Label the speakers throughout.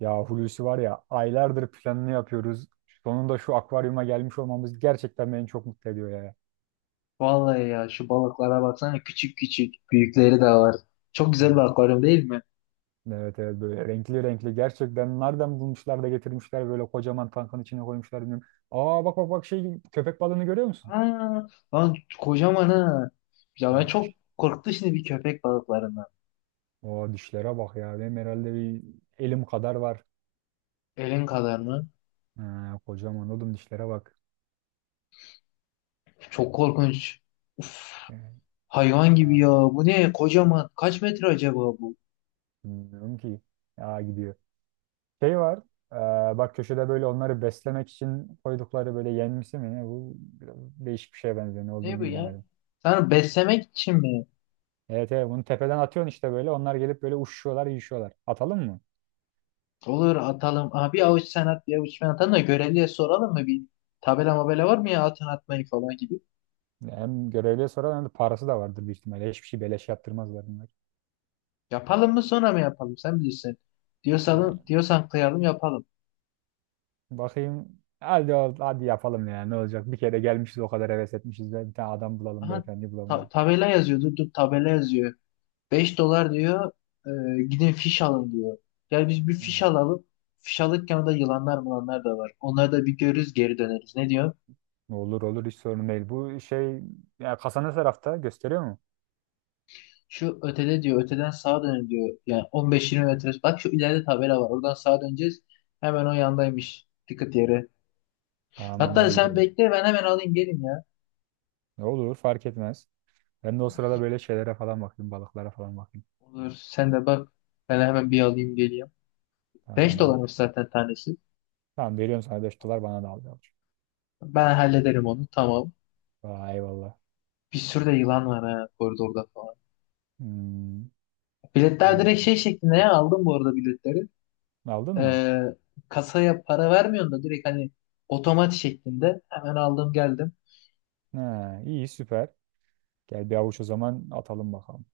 Speaker 1: Ya Hulusi var ya, aylardır planını yapıyoruz. Sonunda şu akvaryuma gelmiş olmamız gerçekten beni çok mutlu ediyor ya.
Speaker 2: Vallahi ya şu balıklara baksana küçük küçük büyükleri de var. Çok güzel bir
Speaker 1: Hmm.
Speaker 2: akvaryum değil mi?
Speaker 1: Evet evet, böyle renkli renkli, gerçekten nereden bulmuşlar da getirmişler, böyle kocaman tankın içine koymuşlar, bilmiyorum. Aa, bak bak bak, şey, köpek balığını görüyor musun?
Speaker 2: Aa, lan kocaman ha. Ya ben çok
Speaker 1: Diş-
Speaker 2: korktu şimdi bir köpek balıklarından.
Speaker 1: Aa, dişlere bak ya, benim herhalde bir elim kadar var.
Speaker 2: Elin kadar mı?
Speaker 1: Ha, kocaman oğlum, dişlere bak.
Speaker 2: Çok korkunç. Uf,
Speaker 1: Yani.
Speaker 2: hayvan gibi
Speaker 1: Aa,
Speaker 2: ya. Bu ne? Kocaman. Kaç metre acaba bu?
Speaker 1: bilmiyorum ki. Ya, gidiyor. Şey var. Bak köşede böyle onları beslemek için koydukları, böyle yenmesi mi ne? Bu biraz değişik bir şeye benziyor. Ne
Speaker 2: Ne bu
Speaker 1: olduğunu
Speaker 2: ya?
Speaker 1: bilemedim.
Speaker 2: Sen beslemek için mi?
Speaker 1: Evet evet, bunu tepeden atıyorsun işte böyle. Onlar gelip böyle uçuşuyorlar, yiyişiyorlar. Atalım mı?
Speaker 2: Olur atalım. Aha, bir avuç sen at bir avuç ben atalım da görevliye soralım mı? Bir tabela mabela var mı ya atın atmayı falan gibi.
Speaker 1: Hem görevliye soralım, hem de parası da vardır büyük ihtimalle. Hiçbir şey beleş yaptırmazlar bunlar.
Speaker 2: Yapalım mı sonra mı yapalım? Sen bilirsin. Diyorsan,
Speaker 1: Yani,
Speaker 2: diyorsan kıyalım yapalım.
Speaker 1: bakayım. Hadi, hadi yapalım ya, ne olacak? Bir kere gelmişiz, o kadar heves etmişiz. Bir tane adam bulalım,
Speaker 2: Aha,
Speaker 1: beyefendi bulalım.
Speaker 2: tabela yazıyor. Dur dur tabela yazıyor. 5 dolar diyor. Gidin fiş alın diyor. Gel biz bir fiş
Speaker 1: Hmm.
Speaker 2: alalım. Fiş alırken orada yılanlar mılanlar da var. Onları da bir görürüz geri döneriz. Ne diyor?
Speaker 1: Olur olur, hiç sorun değil. Bu şey, ya kasa ne tarafta, gösteriyor mu?
Speaker 2: Şu ötede diyor. Öteden sağa dönün diyor. Yani on beş 20 metre. Bak şu ileride tabela var. Oradan sağa döneceğiz. Hemen o yandaymış. Dikkat yere.
Speaker 1: Tamam,
Speaker 2: Hatta
Speaker 1: hadi
Speaker 2: sen
Speaker 1: gidelim.
Speaker 2: bekle ben hemen alayım gelin ya.
Speaker 1: Ne olur, fark etmez. Ben de o sırada böyle şeylere falan bakayım. Balıklara falan bakayım.
Speaker 2: Olur sen de bak. Ben hemen bir alayım geleyim. 5
Speaker 1: Tamam.
Speaker 2: dolarmış zaten tanesi.
Speaker 1: Tamam, veriyorum sana 5 dolar, bana da al yavrum.
Speaker 2: Ben hallederim onu tamam.
Speaker 1: Vay, eyvallah.
Speaker 2: Bir sürü de yılan var ha koridorda falan.
Speaker 1: Hmm.
Speaker 2: Biletler direkt
Speaker 1: Oo.
Speaker 2: şey şeklinde ya aldım bu arada biletleri.
Speaker 1: Aldın mı?
Speaker 2: Ee, Kasaya para vermiyorsun da direkt hani otomat şeklinde hemen aldım geldim.
Speaker 1: Ha, iyi, süper. Gel bir avuç o zaman atalım bakalım.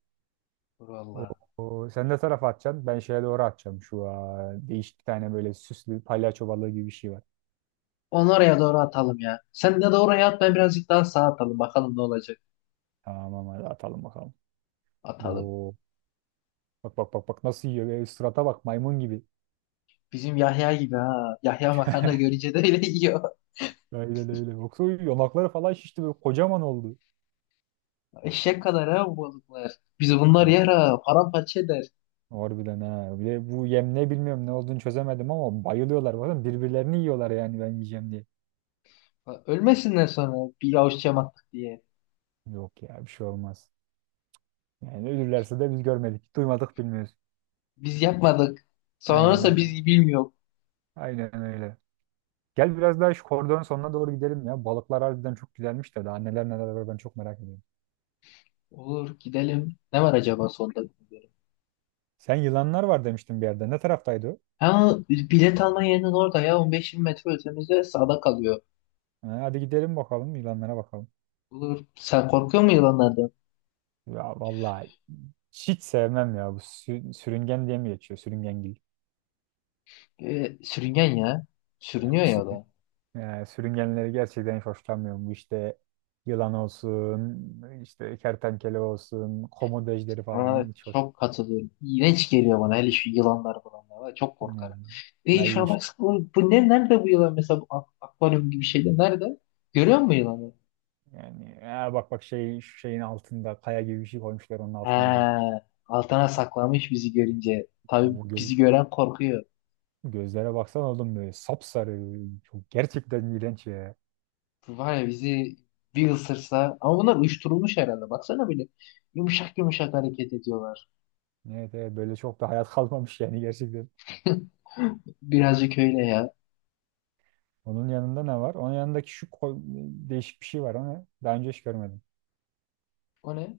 Speaker 2: Dur vallahi.
Speaker 1: Oo, sen ne tarafa atacaksın? Ben şeye doğru atacağım. Şu, aa, değişik bir tane böyle süslü palyaço balığı gibi bir şey var.
Speaker 2: Onu oraya doğru atalım ya. Sen de at ben birazcık daha sağa atalım bakalım ne olacak.
Speaker 1: Tamam, hadi atalım bakalım.
Speaker 2: Atalım.
Speaker 1: Oo. Bak bak bak bak, nasıl yiyor. Böyle sırata bak, maymun gibi.
Speaker 2: Bizim Yahya gibi ha. Yahya makarna görünce de öyle yiyor.
Speaker 1: Öyle öyle. Yoksa yanakları falan şişti, böyle kocaman oldu.
Speaker 2: Eşek kadar ha bu balıklar. Biz bunlar yer ha. Paramparça eder.
Speaker 1: Harbiden ha. Bir de bu yem ne bilmiyorum, ne olduğunu çözemedim, ama bayılıyorlar, bazen birbirlerini yiyorlar yani, ben yiyeceğim diye.
Speaker 2: Ölmesinler sonra bir avuç cam attık diye.
Speaker 1: Yok ya, bir şey olmaz. Yani ölürlerse de biz görmedik. Duymadık, bilmiyoruz.
Speaker 2: Biz yapmadık.
Speaker 1: Aynen
Speaker 2: Sonrası
Speaker 1: öyle.
Speaker 2: biz bilmiyor.
Speaker 1: Aynen öyle. Gel biraz daha şu koridorun sonuna doğru gidelim ya. Balıklar harbiden çok güzelmiş de, daha neler neler var, ben çok merak ediyorum.
Speaker 2: Olur gidelim. Ne var acaba sonda bilmiyorum.
Speaker 1: Sen yılanlar var demiştin bir yerde. Ne taraftaydı o?
Speaker 2: Ha, bilet alma yerinin orada ya on beş 20 metre ötemizde sağda kalıyor.
Speaker 1: Ha, hadi gidelim bakalım, yılanlara bakalım.
Speaker 2: Olur. Sen korkuyor musun yılanlardan?
Speaker 1: Ya vallahi, hiç sevmem ya, bu sürüngen diye mi geçiyor? Sürüngengil.
Speaker 2: Sürüngen ya. Sürünüyor ya o da.
Speaker 1: Yani sürüngenleri gerçekten hiç hoşlanmıyorum. Bu işte yılan olsun, işte kertenkele olsun, komodo ejderi falan,
Speaker 2: Ha,
Speaker 1: hiç hoş.
Speaker 2: çok katılıyorum. İğrenç geliyor bana hele şu yılanlar bulanlar var. Çok korkarım.
Speaker 1: Yani,
Speaker 2: E
Speaker 1: ay
Speaker 2: şuna
Speaker 1: iş-
Speaker 2: bak, bu, bu ne, nerede bu yılan mesela bu akvaryum gibi şeyde nerede? Görüyor musun yılanı?
Speaker 1: yani, aa, bak bak, şey, şu şeyin altında kaya gibi bir şey koymuşlar, onun altına duruyor.
Speaker 2: Ha, altına saklamış bizi görünce. Tabii
Speaker 1: Bu göz,
Speaker 2: bizi gören korkuyor.
Speaker 1: gözlere baksan oğlum, böyle sapsarı. Çok gerçekten iğrenç ya.
Speaker 2: Var ya bizi bir ısırsa ama bunlar uyuşturulmuş herhalde. Baksana böyle yumuşak yumuşak hareket ediyorlar.
Speaker 1: Evet, evet, böyle çok da hayat kalmamış yani gerçekten.
Speaker 2: Birazcık öyle ya.
Speaker 1: Onun yanında ne var? Onun yanındaki şu değişik bir şey var, ama daha önce hiç görmedim.
Speaker 2: O ne?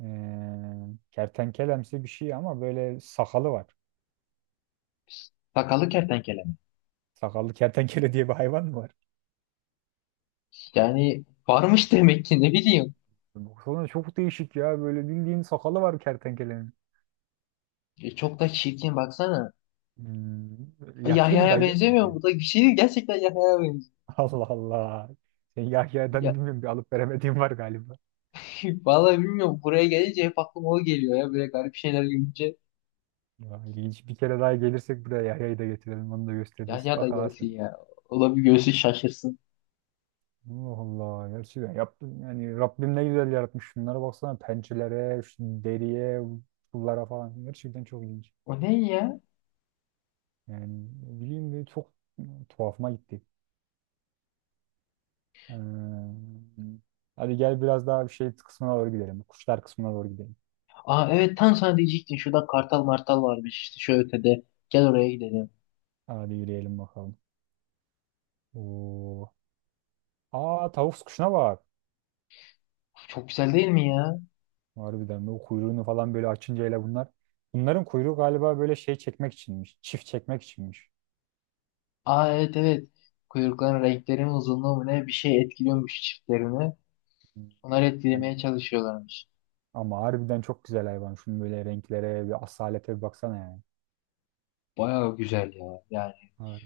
Speaker 1: Kertenkelemsi bir şey, ama böyle sakalı var.
Speaker 2: Sakallı kertenkele mi?
Speaker 1: Sakallı kertenkele diye bir hayvan mı var?
Speaker 2: Yani varmış demek ki, ne bileyim.
Speaker 1: Baksana çok değişik ya. Böyle bildiğin sakalı var kertenkelenin.
Speaker 2: E, çok da çirkin baksana.
Speaker 1: Hmm,
Speaker 2: E,
Speaker 1: yaşlı bir
Speaker 2: Yahya'ya
Speaker 1: dayıya
Speaker 2: benzemiyor mu?
Speaker 1: benziyor.
Speaker 2: Bu da bir şey değil. Gerçekten Yahya'ya benziyor.
Speaker 1: Allah Allah. Sen Yahya'dan
Speaker 2: Ya,
Speaker 1: bilmiyorum, bir alıp veremediğim var galiba.
Speaker 2: vallahi bilmiyorum. Buraya gelince hep aklıma o geliyor ya. Böyle garip şeyler görünce.
Speaker 1: Ya, ilginç. Bir kere daha gelirsek buraya, Yahya'yı da getirelim. Onu da gösteririz.
Speaker 2: Yahya da
Speaker 1: Bak ha
Speaker 2: gelsin
Speaker 1: sen.
Speaker 2: ya. O da bir görsün şaşırsın.
Speaker 1: Allah Allah. Gerçekten yaptım. Yani Rabbim ne güzel yaratmış. Şunlara baksana. Pençelere, şu deriye, pullara falan. Gerçekten çok ilginç.
Speaker 2: O ne ya?
Speaker 1: Yani ne bileyim de, çok tuhafıma gitti. Ee, Hadi gel biraz daha bir şey kısmına doğru gidelim. Kuşlar kısmına doğru gidelim.
Speaker 2: Aa evet, tam sana diyecektim. Şurada kartal martal varmış işte şu ötede. Gel oraya gidelim.
Speaker 1: Hadi yürüyelim bakalım. Oo. Aa, tavus kuşuna bak.
Speaker 2: Çok güzel değil mi ya?
Speaker 1: Harbiden o kuyruğunu falan böyle açınca, hele bunlar. Bunların kuyruğu galiba böyle şey çekmek içinmiş. Çift çekmek içinmiş.
Speaker 2: Aa evet evet. Kuyrukların renkleri mi, uzunluğu mu, ne bir şey etkiliyormuş çiftlerini.
Speaker 1: Hmm.
Speaker 2: Onları
Speaker 1: Ama,
Speaker 2: etkilemeye çalışıyorlarmış.
Speaker 1: Ama harbiden çok güzel hayvan. Şunun böyle renklere, bir asalete bir baksana yani.
Speaker 2: Bayağı güzel ya yani.
Speaker 1: Har-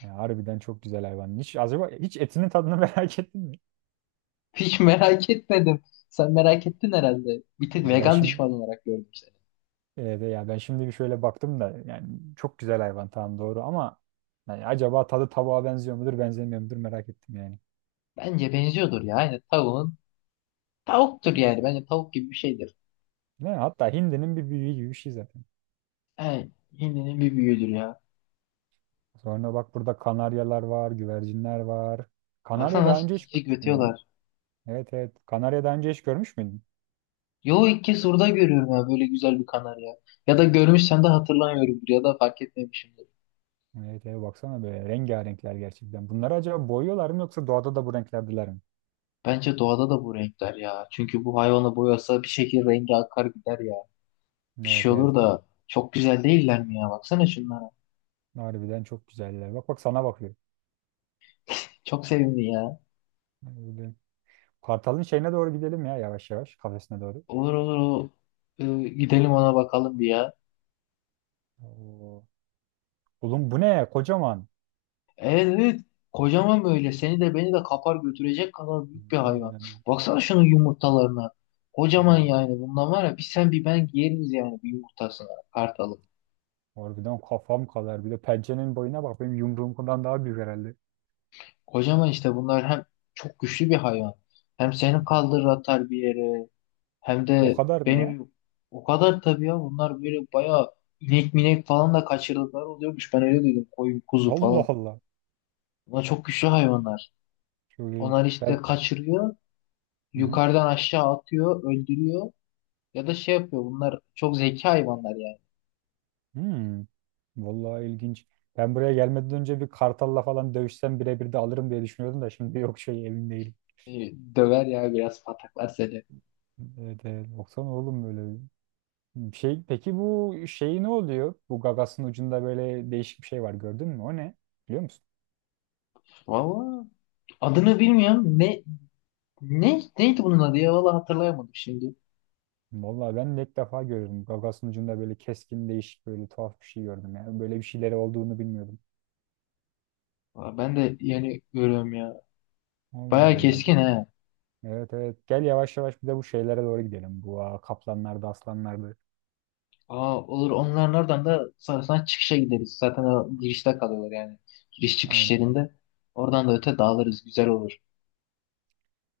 Speaker 1: Yani harbiden çok güzel hayvan. Hiç acaba hiç etinin tadını merak ettin mi?
Speaker 2: Hiç merak etmedim. Sen merak ettin herhalde. Bir tık
Speaker 1: Ya ben
Speaker 2: vegan
Speaker 1: şimdi
Speaker 2: düşman olarak gördüm seni.
Speaker 1: Evet, ya ben şimdi bir şöyle baktım da, yani çok güzel hayvan, tamam doğru, ama yani acaba tadı tavuğa benziyor mudur benzemiyor mudur, merak ettim yani.
Speaker 2: Bence benziyordur ya. Yani tavuğun, tavuktur yani. Bence tavuk gibi bir şeydir.
Speaker 1: Ne? Hatta hindinin bir büyüğü gibi bir şey zaten.
Speaker 2: Yani hindinin bir büyüğüdür ya.
Speaker 1: Sonra bak, burada kanaryalar var, güvercinler var. Kanarya
Speaker 2: Baksana
Speaker 1: daha
Speaker 2: nasıl
Speaker 1: önce hiç
Speaker 2: cik cik
Speaker 1: görmüş müydün ya?
Speaker 2: ötüyorlar.
Speaker 1: Evet evet. Kanarya daha önce hiç görmüş müydün?
Speaker 2: Yo, ilk kez orada görüyorum ya böyle güzel bir kanarya. Ya da görmüşsem de hatırlamıyorumdur ya da fark etmemişimdir.
Speaker 1: Evet evet, baksana böyle rengarenkler gerçekten. Bunları acaba boyuyorlar mı, yoksa doğada da bu renklerdiler mi?
Speaker 2: Bence doğada da bu renkler ya. Çünkü bu hayvanı boyasa bir şekilde rengi akar gider ya. Bir
Speaker 1: Evet
Speaker 2: şey
Speaker 1: evet.
Speaker 2: olur da çok güzel değiller mi ya? Baksana şunlara.
Speaker 1: Harbiden çok güzeller. Bak bak, sana bakıyor.
Speaker 2: Çok sevimli ya.
Speaker 1: Böyle, kartalın şeyine doğru gidelim ya, yavaş yavaş kafesine doğru.
Speaker 2: Olur olur o. Gidelim ona bakalım bir ya.
Speaker 1: Oo. Oğlum bu ne? Kocaman.
Speaker 2: Evet evet. Kocaman böyle. Seni de beni de kapar götürecek kadar büyük bir hayvan.
Speaker 1: Harbiden.
Speaker 2: Baksana şunun yumurtalarına. Kocaman
Speaker 1: Oo.
Speaker 2: yani. Bundan var ya, bir sen bir ben yeriz yani bir yumurtasına. Kartalı.
Speaker 1: Harbiden kafam kadar. Bir de pençenin boyuna bak. Benim yumruğumdan daha büyük herhalde.
Speaker 2: Kocaman işte bunlar, hem çok güçlü bir hayvan. Hem seni kaldırır atar bir yere. Hem
Speaker 1: O
Speaker 2: de
Speaker 1: kadar mı ya?
Speaker 2: benim o kadar, tabii ya bunlar böyle bayağı inek minek falan da kaçırdıkları oluyormuş. Ben öyle duydum, koyun kuzu
Speaker 1: Allah
Speaker 2: falan.
Speaker 1: Allah.
Speaker 2: Bunlar çok güçlü hayvanlar.
Speaker 1: Çok ilginç.
Speaker 2: Onlar işte
Speaker 1: Ben...
Speaker 2: kaçırıyor.
Speaker 1: Hı hı.
Speaker 2: Yukarıdan aşağı atıyor. Öldürüyor. Ya da şey yapıyor. Bunlar çok zeki hayvanlar yani.
Speaker 1: Hmm. Vallahi ilginç. Ben buraya gelmeden önce bir kartalla falan dövüşsem birebir de alırım diye düşünüyordum da, şimdi yok, şey, emin değilim.
Speaker 2: E, döver ya, biraz pataklar seni.
Speaker 1: Evet, evet. Baksana oğlum, böyle bir şey. Peki bu şey ne oluyor? Bu gagasın ucunda böyle değişik bir şey var, gördün mü? O ne? Biliyor musun?
Speaker 2: Valla adını bilmiyorum. Neydi bunun adı ya? Valla hatırlayamadım şimdi.
Speaker 1: Vallahi ben de ilk defa görüyorum. Gagasın ucunda böyle keskin, değişik, böyle tuhaf bir şey gördüm ya. Böyle bir şeyleri olduğunu bilmiyordum.
Speaker 2: Aa, ben de yeni görüyorum ya.
Speaker 1: Allah
Speaker 2: Bayağı
Speaker 1: Allah. Gel.
Speaker 2: keskin he.
Speaker 1: Evet evet. Gel yavaş yavaş bir de bu şeylere doğru gidelim. Bu, aa, kaplanlardı, aslanlardı.
Speaker 2: Aa, olur, onların oradan da sonrasında çıkışa gideriz. Zaten o girişte kalıyorlar yani. Giriş çıkış
Speaker 1: Aynen.
Speaker 2: yerinde. Oradan da öte dağılırız. Güzel olur.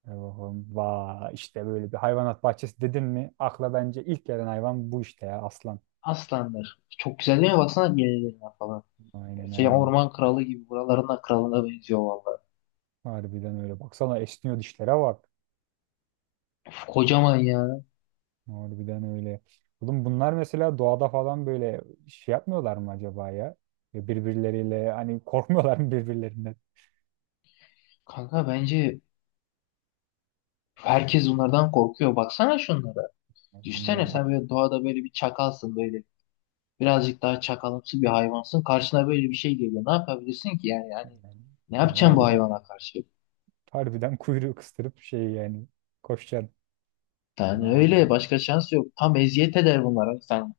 Speaker 1: E bakalım. Vay işte, böyle bir hayvanat bahçesi dedin mi, akla bence ilk gelen hayvan bu işte ya, aslan.
Speaker 2: Aslanlar. Çok güzel değil mi? Baksana yenilerine falan.
Speaker 1: Aynen
Speaker 2: Şey,
Speaker 1: aynen.
Speaker 2: orman kralı gibi. Buraların da kralına benziyor valla.
Speaker 1: Harbiden öyle. Baksana esniyor, dişlere bak.
Speaker 2: Uf, kocaman ya.
Speaker 1: Harbiden öyle. Oğlum bunlar mesela doğada falan böyle şey yapmıyorlar mı acaba ya? Ya, birbirleriyle hani korkmuyorlar mı birbirlerinden?
Speaker 2: Kanka bence herkes bunlardan korkuyor. Baksana şunlara.
Speaker 1: Yani
Speaker 2: Düşsene
Speaker 1: bilmiyorum.
Speaker 2: sen
Speaker 1: Hayır.
Speaker 2: böyle doğada, böyle bir çakalsın böyle. Birazcık daha çakalımsı bir hayvansın. Karşına böyle bir şey geliyor. Ne yapabilirsin ki yani? Yani
Speaker 1: Yani,
Speaker 2: ne
Speaker 1: yani
Speaker 2: yapacaksın bu
Speaker 1: harbiden,
Speaker 2: hayvana karşı?
Speaker 1: harbiden kuyruğu kıstırıp, şey yani, koşacaksın.
Speaker 2: Yani
Speaker 1: Aa,
Speaker 2: öyle başka şans yok. Tam eziyet eder bunlara sen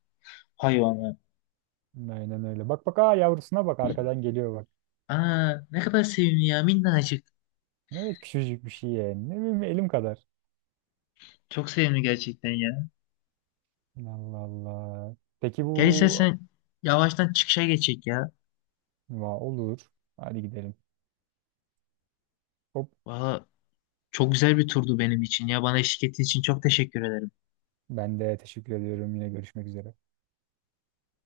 Speaker 2: hayvanı.
Speaker 1: aynen öyle. Bak bak, aa, yavrusuna bak, arkadan geliyor bak.
Speaker 2: Aa, ne kadar sevimli ya, minnacık.
Speaker 1: Evet, küçücük bir şey yani. Ne bileyim, elim kadar.
Speaker 2: Çok sevimli gerçekten ya.
Speaker 1: Allah Allah. Peki bu,
Speaker 2: Gel istersen yavaştan çıkışa geçecek ya.
Speaker 1: va, olur. Hadi gidelim. Hop,
Speaker 2: Valla çok güzel bir turdu benim için ya. Bana eşlik ettiğin için çok teşekkür ederim.
Speaker 1: ben de teşekkür ediyorum. Yine görüşmek üzere.